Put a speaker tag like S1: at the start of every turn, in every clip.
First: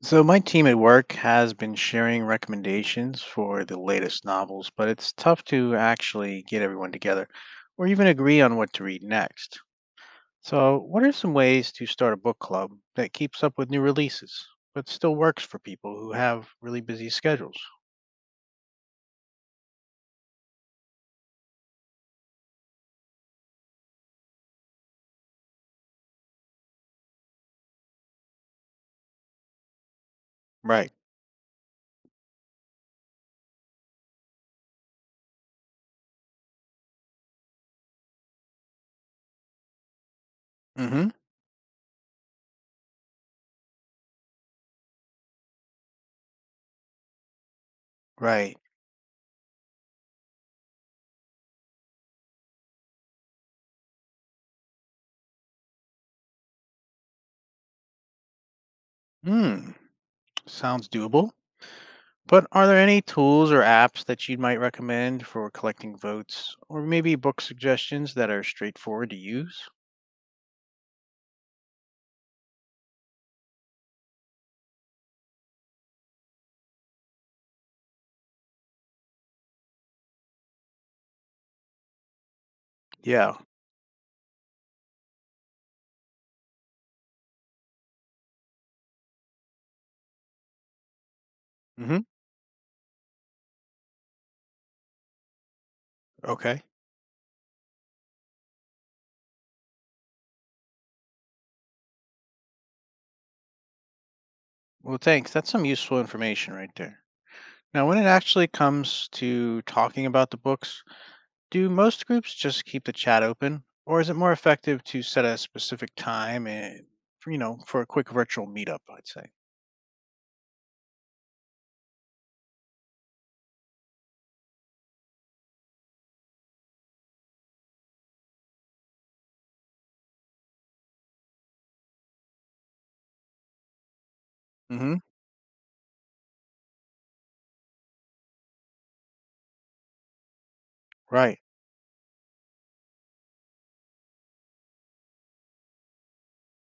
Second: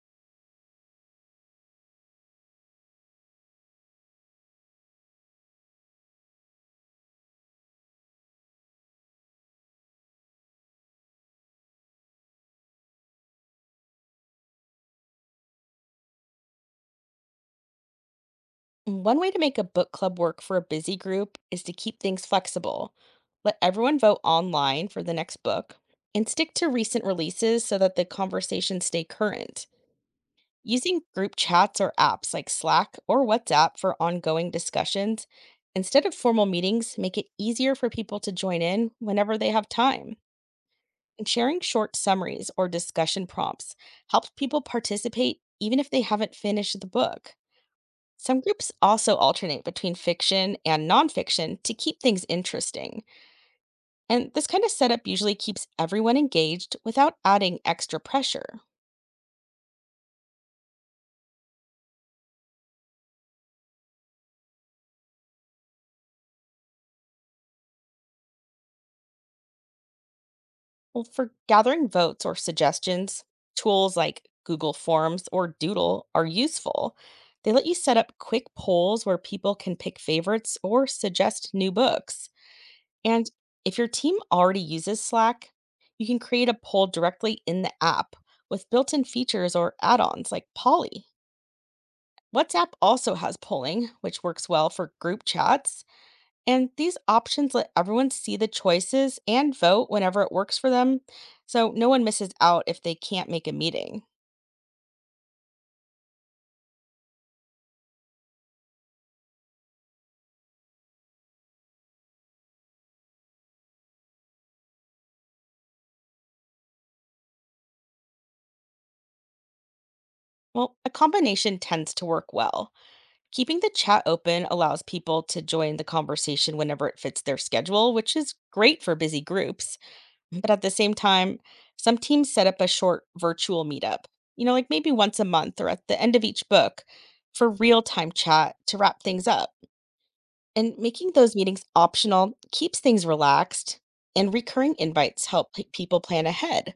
S1: So my team at work has been sharing recommendations for the latest novels, but it's tough to actually get everyone together or even agree on what to read next. So, what are some ways to start a book club that keeps up with new releases but still works for people who have really busy schedules?
S2: One way to make a book club work for a busy group is to keep things flexible. Let everyone vote online for the next book and stick to recent releases so that the conversations stay current.
S1: Right.
S2: Using group chats or apps like Slack or WhatsApp for ongoing discussions instead of formal meetings make it easier for people to join in whenever they have time.
S1: Mhm.
S2: And sharing short summaries or discussion prompts helps people participate even if they haven't finished the book. Some
S1: Right.
S2: groups also alternate between fiction and nonfiction to keep things interesting, and this kind of setup usually keeps everyone engaged without adding extra pressure.
S1: Hmm. Sounds doable. But are there any tools or apps that you might recommend for collecting votes or maybe book suggestions that are straightforward to use?
S2: Well, for gathering votes or suggestions, tools like Google Forms or Doodle are useful. They let you set up quick polls where people can pick favorites or suggest new books. And
S1: Yeah.
S2: if your team already uses Slack, you can create a poll directly in the app with built in features or add ons like Polly.
S1: Mhm.
S2: WhatsApp also has polling, which works well for group chats.
S1: Okay.
S2: And these options let everyone see the choices and vote whenever it works for them, so no one misses out if they can't make a meeting.
S1: Well, thanks. That's some useful information right there. Now, when it actually comes to talking about the books, do most groups just keep the chat open, or is it more effective to set a specific time and, for a quick virtual meetup? I'd say.
S2: Well, a combination tends to work well. Keeping the chat open allows people to join the conversation whenever it fits their schedule, which is great for busy groups. Mhm. But at the same time, some teams set up a short virtual meetup, you know, like maybe
S1: Mm-hmm.
S2: once a month or at the end of each book for real time chat to wrap things up. And making those
S1: Right.
S2: meetings optional keeps things relaxed, and recurring invites help people plan ahead.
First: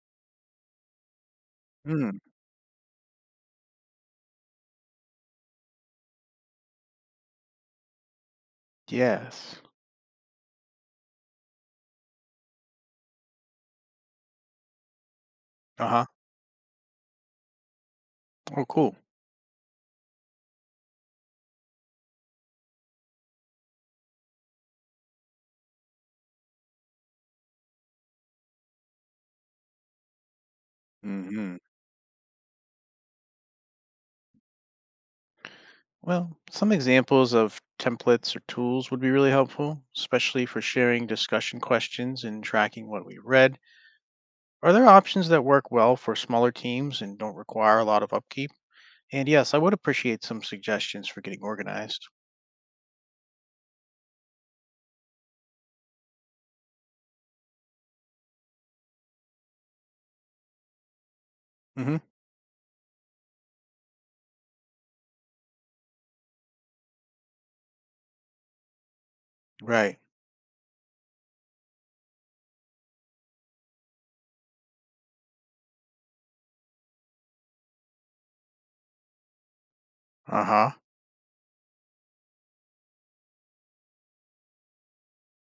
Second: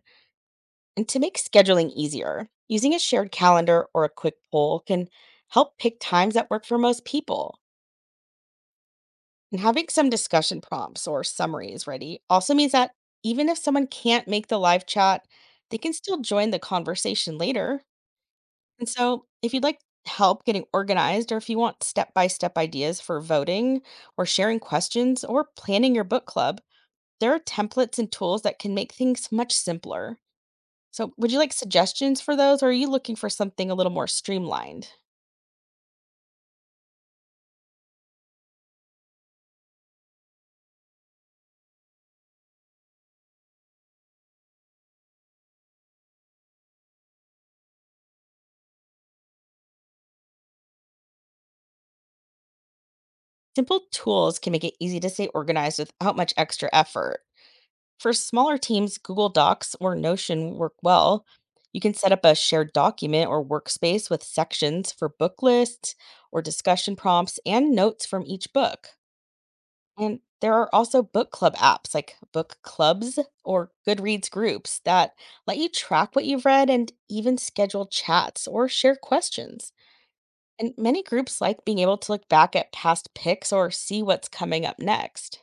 S2: And to make scheduling
S1: Mm.
S2: easier, using a shared calendar or a quick poll can help pick times that work for most people. And
S1: Yes.
S2: having some discussion prompts or summaries ready also means that even if someone can't make the live chat, they
S1: Uh
S2: can
S1: huh.
S2: still join the conversation later.
S1: Oh,
S2: And
S1: cool.
S2: so, if you'd like help getting organized, or if you want step by step ideas for voting, or sharing questions, or planning your book club, there are templates and tools that can make things much simpler. So, would you like
S1: Hmm.
S2: suggestions for those, or are you looking for something a little more streamlined?
S1: Well, some examples of templates or tools would be really helpful, especially for sharing discussion questions and tracking what we read. Are there options that work well for smaller teams and don't require a lot of upkeep? And yes, I would appreciate some suggestions for getting organized.
S2: Simple tools can make it easy to stay organized without much extra effort. For smaller teams, Google Docs or Notion work well. You can
S1: Hmm.
S2: set up a shared document or workspace with sections for book lists or discussion prompts and notes from each book.
S1: Right.
S2: And there are also book club apps like book clubs or Goodreads groups that let you track what you've read and even schedule chats or share questions.
S1: Uh huh.
S2: And many groups like being able to look back at past picks or see what's coming up next.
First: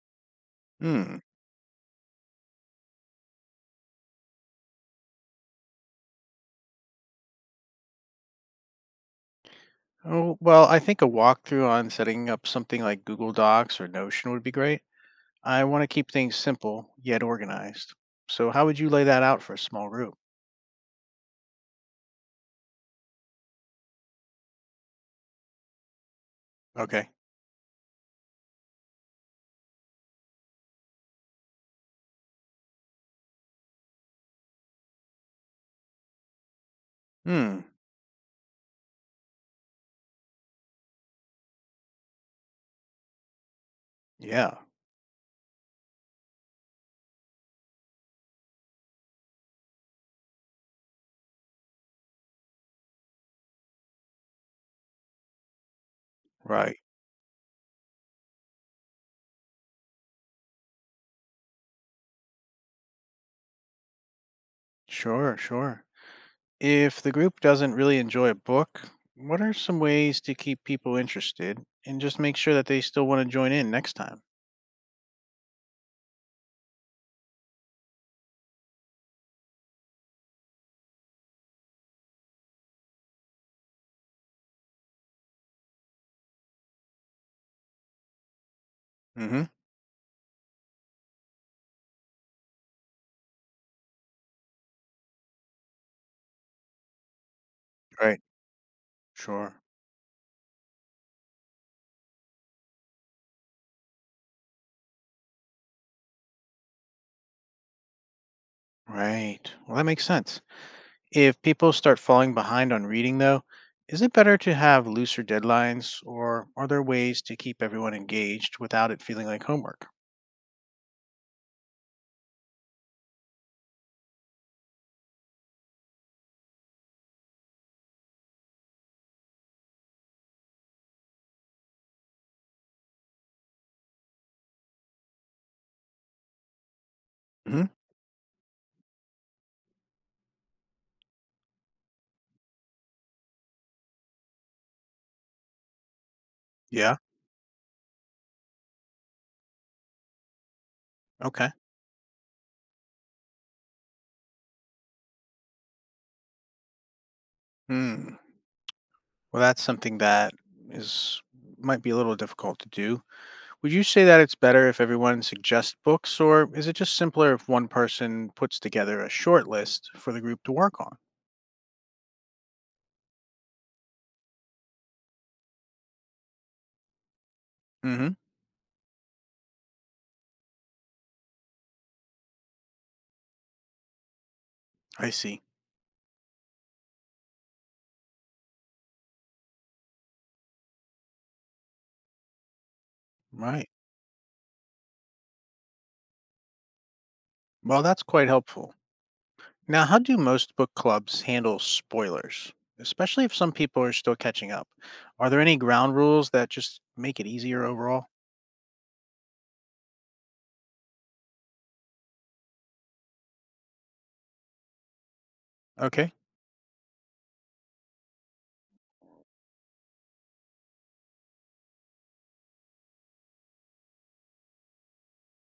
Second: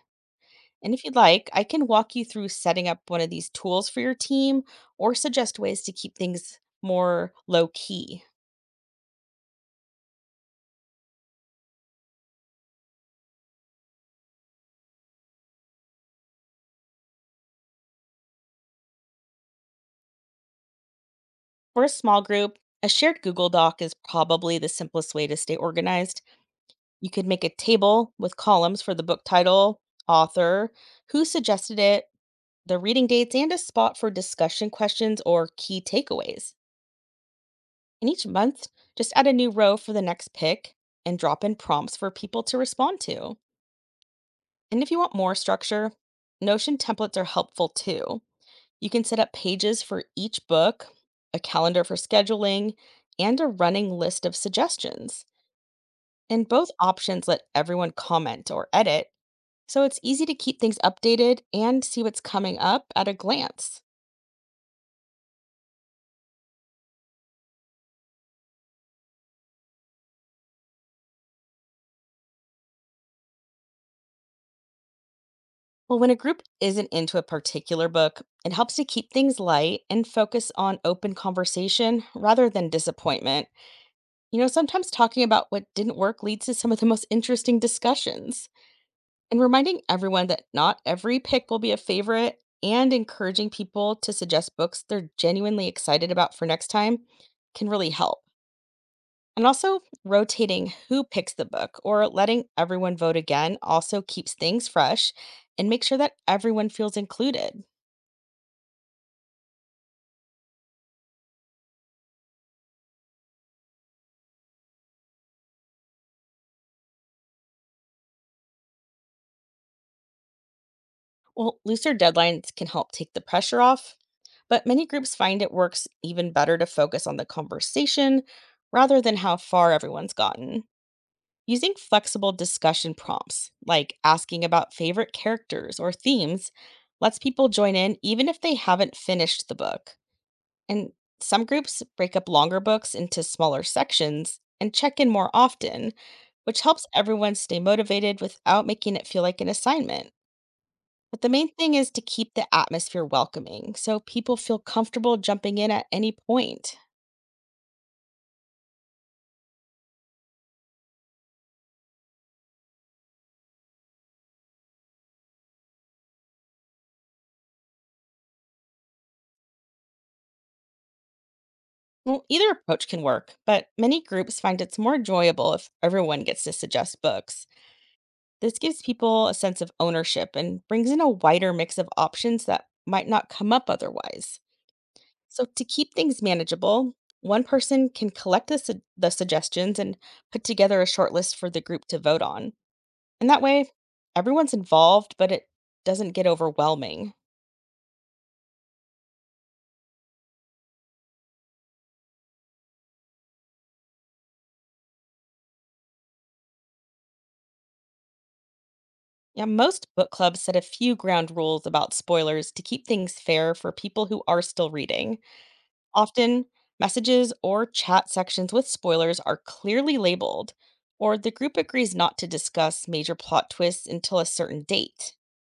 S2: And if you'd
S1: Hmm.
S2: like, I can walk you through setting up one of these tools for your team or suggest ways to keep things more low key.
S1: Oh, well, I think a walkthrough on setting up something like Google Docs or Notion would be great. I want to keep things simple yet organized. So, how would you lay that out for a small group?
S2: For a small group, a shared Google Doc is probably the simplest way to stay organized. You
S1: Okay.
S2: could make a table with columns for the book title, author, who suggested it, the reading dates, and a spot for discussion questions or key takeaways.
S1: Hmm.
S2: And each month, just add a new row for the next pick and drop in prompts for people to respond to.
S1: Yeah.
S2: And if you want more structure, Notion templates are helpful too. You can set up pages for each book, a calendar for scheduling, and a running list of suggestions. And both
S1: Right.
S2: options let everyone comment or edit, so it's easy to keep things updated and see what's coming up at a glance.
S1: Sure. Sure. If the group doesn't really enjoy a book, what are some ways to keep people interested and just make sure that they still want to join in next time?
S2: Well, when a group isn't into a particular book, it helps to keep things light and focus on open conversation rather than disappointment. You know, sometimes talking about what didn't work leads to some of the most interesting discussions. And
S1: Mm-hmm.
S2: reminding everyone that not every pick will be a favorite and encouraging people to suggest books they're genuinely excited about for next time can really help.
S1: Right.
S2: And
S1: Sure.
S2: also, rotating who picks the book or letting everyone vote again also keeps things fresh and makes sure that everyone feels included.
S1: Right. Well, that makes sense. If people start falling behind on reading, though, is it better to have looser deadlines or are there ways to keep everyone engaged without it feeling like homework?
S2: Well, looser deadlines can help take the pressure off, but many groups find it works even better to focus on the conversation rather than how far everyone's gotten. Using flexible discussion prompts, like asking about favorite characters or themes, lets people
S1: Hmm.
S2: join in even if they haven't finished the book. And some groups break up longer books into smaller sections and check in more often, which helps
S1: Yeah.
S2: everyone stay motivated without making it feel like an assignment. But the main
S1: Okay.
S2: thing is to keep the atmosphere welcoming so people feel comfortable jumping in at any point.
S1: Hmm. Well, that's something that is might be a little difficult to do. Would you say that it's better if everyone suggests books, or is it just simpler if one person puts together a short list for the group to work on?
S2: Well, either approach can work, but many groups find it's more enjoyable if everyone gets to suggest books.
S1: Hmm.
S2: This gives people a sense of ownership and brings in a wider mix of options that might not come up otherwise.
S1: I
S2: So,
S1: see.
S2: to keep things manageable, one person can collect the suggestions and put together a short list for the group to vote on. And that
S1: Right.
S2: way, everyone's involved, but it doesn't get overwhelming.
S1: Well, that's quite helpful. Now, how do most book clubs handle spoilers, especially if some people are still catching up? Are there any ground rules that just make it easier overall?
S2: Yeah, most book clubs set a few ground rules about spoilers to keep things fair for people who are still reading.
S1: Okay.
S2: Often, messages or chat sections with spoilers are clearly labeled, or the group agrees not to discuss major plot twists until a certain date.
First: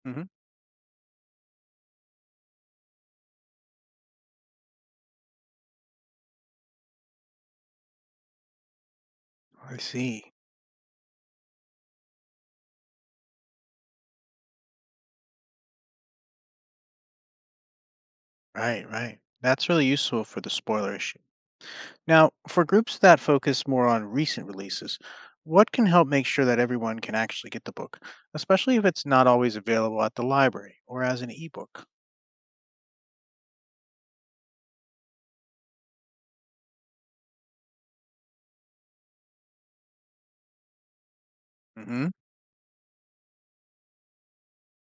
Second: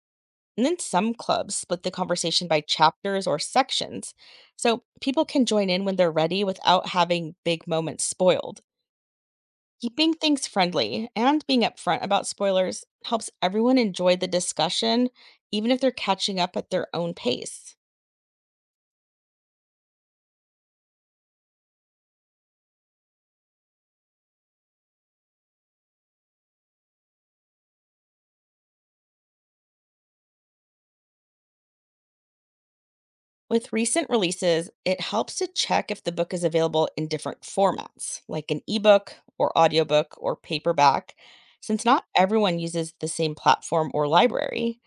S1: Hmm.
S2: And then some clubs split the conversation by chapters or sections, so people can join in when they're ready without having big moments spoiled.
S1: I
S2: Keeping
S1: see.
S2: things friendly and being upfront about spoilers helps everyone enjoy the discussion, even if they're catching up at their own pace.
S1: Right, right. That's really useful for the spoiler issue. Now, for groups that focus more on recent releases, what can help make sure that everyone can actually get the book, especially if it's not always available at the library or as an ebook?
S2: With recent releases, it helps to check if the book is available in different formats, like an ebook or audiobook or paperback, since not
S1: Mm-hmm.
S2: everyone uses the same platform or library.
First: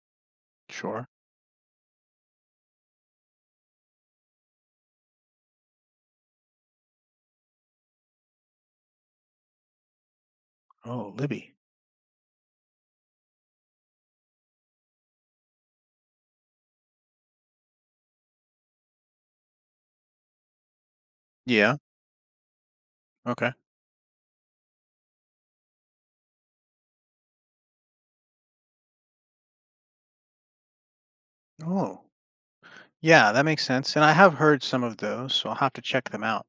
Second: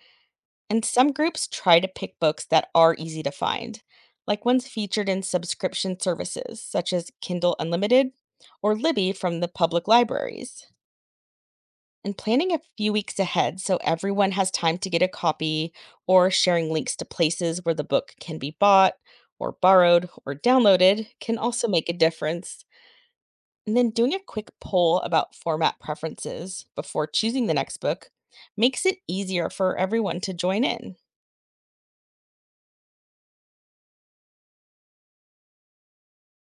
S2: And
S1: Sure.
S2: some groups try to pick books that are easy to find, like ones featured in subscription services such as Kindle Unlimited or Libby from the public libraries.
S1: Oh, Libby.
S2: And planning a few weeks ahead so everyone has time to get a copy or sharing links to places where the book can be bought or borrowed or downloaded can also
S1: Yeah.
S2: make a difference.
S1: Okay.
S2: And then doing a quick poll about format preferences before choosing the next book makes it easier for everyone to join in.
S1: Oh, yeah, that makes sense. And I have heard some of those, so I'll have to check them out.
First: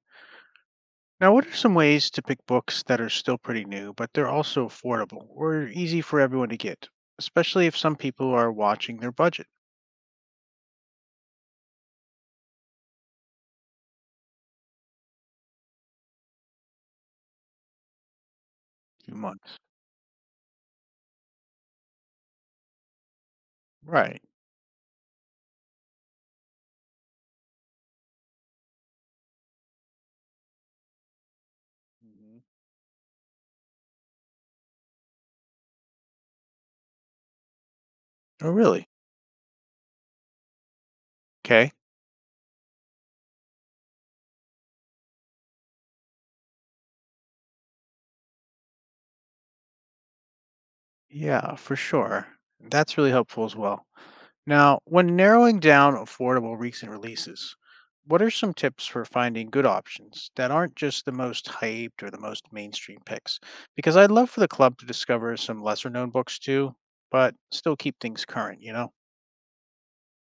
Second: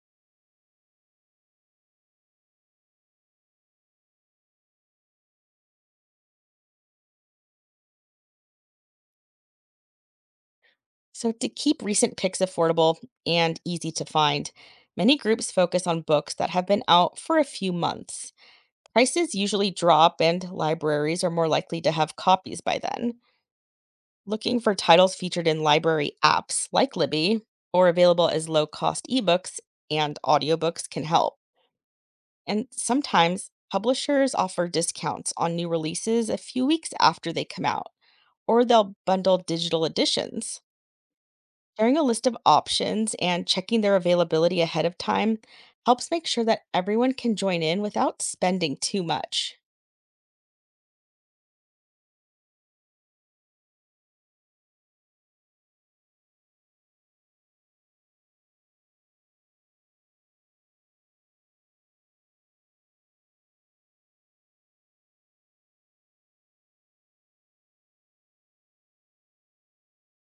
S1: Now, what are some ways to pick books that are still pretty new, but they're also affordable or easy for everyone to get, especially if some people are watching their budget
S2: So, to keep recent picks affordable and easy to find, many groups focus on books that have been out for a few months.
S1: a few
S2: Prices
S1: months?
S2: usually drop, and libraries are more likely to have copies by then.
S1: Right.
S2: Looking for titles featured in library apps like Libby or available as low cost ebooks and audiobooks can help.
S1: Hmm.
S2: And sometimes publishers offer discounts on new releases a few weeks after they come out,
S1: Oh,
S2: or
S1: really?
S2: they'll bundle digital editions.
S1: Okay.
S2: Sharing a list of options and checking their availability ahead of time helps make sure that everyone can join in without spending too much.
S1: Yeah, for sure. That's really helpful as well. Now, when narrowing down affordable recent releases, what are some tips for finding good options that aren't just the most hyped or the most mainstream picks? Because I'd love for the club to discover some lesser known books too, but still keep things current, you know?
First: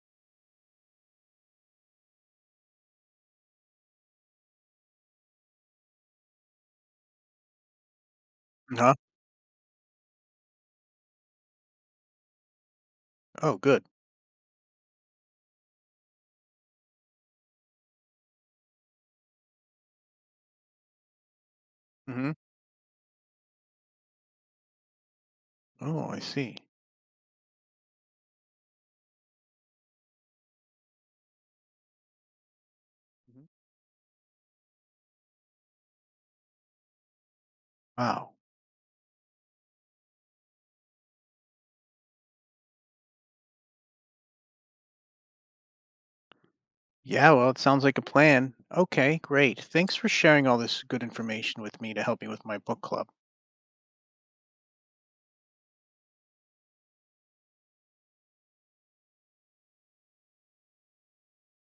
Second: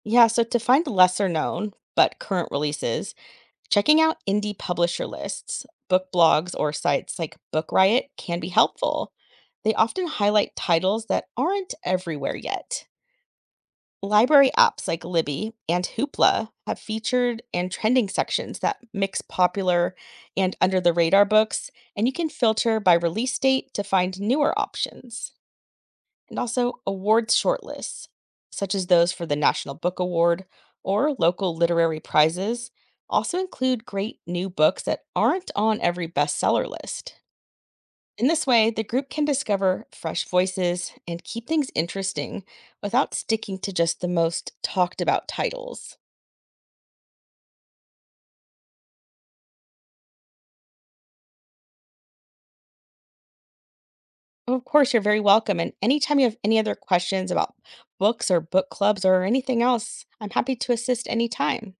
S2: Yeah, so to find lesser known but current releases, checking out indie publisher lists, book blogs, or sites like Book Riot can be
S1: Huh?
S2: helpful. They often highlight titles that aren't everywhere yet.
S1: Oh, good.
S2: Library apps like Libby and Hoopla have featured and trending sections that mix popular and under the radar books, and you can
S1: Hmm.
S2: filter by release date to find newer options.
S1: Oh, I
S2: And
S1: see.
S2: also awards shortlists, such as those for the National Book Award or local literary prizes, also
S1: Mhm.
S2: include great new books that aren't on every bestseller list. In
S1: Wow.
S2: this way, the group can discover fresh voices and keep things interesting without sticking to just the most talked about titles.
S1: Yeah, well, it sounds like a plan. Okay, great. Thanks for sharing all this good information with me to help me with my book club.
S2: Oh, of course, you're very welcome. And anytime you have any other questions about books or book clubs or anything else, I'm happy to assist anytime.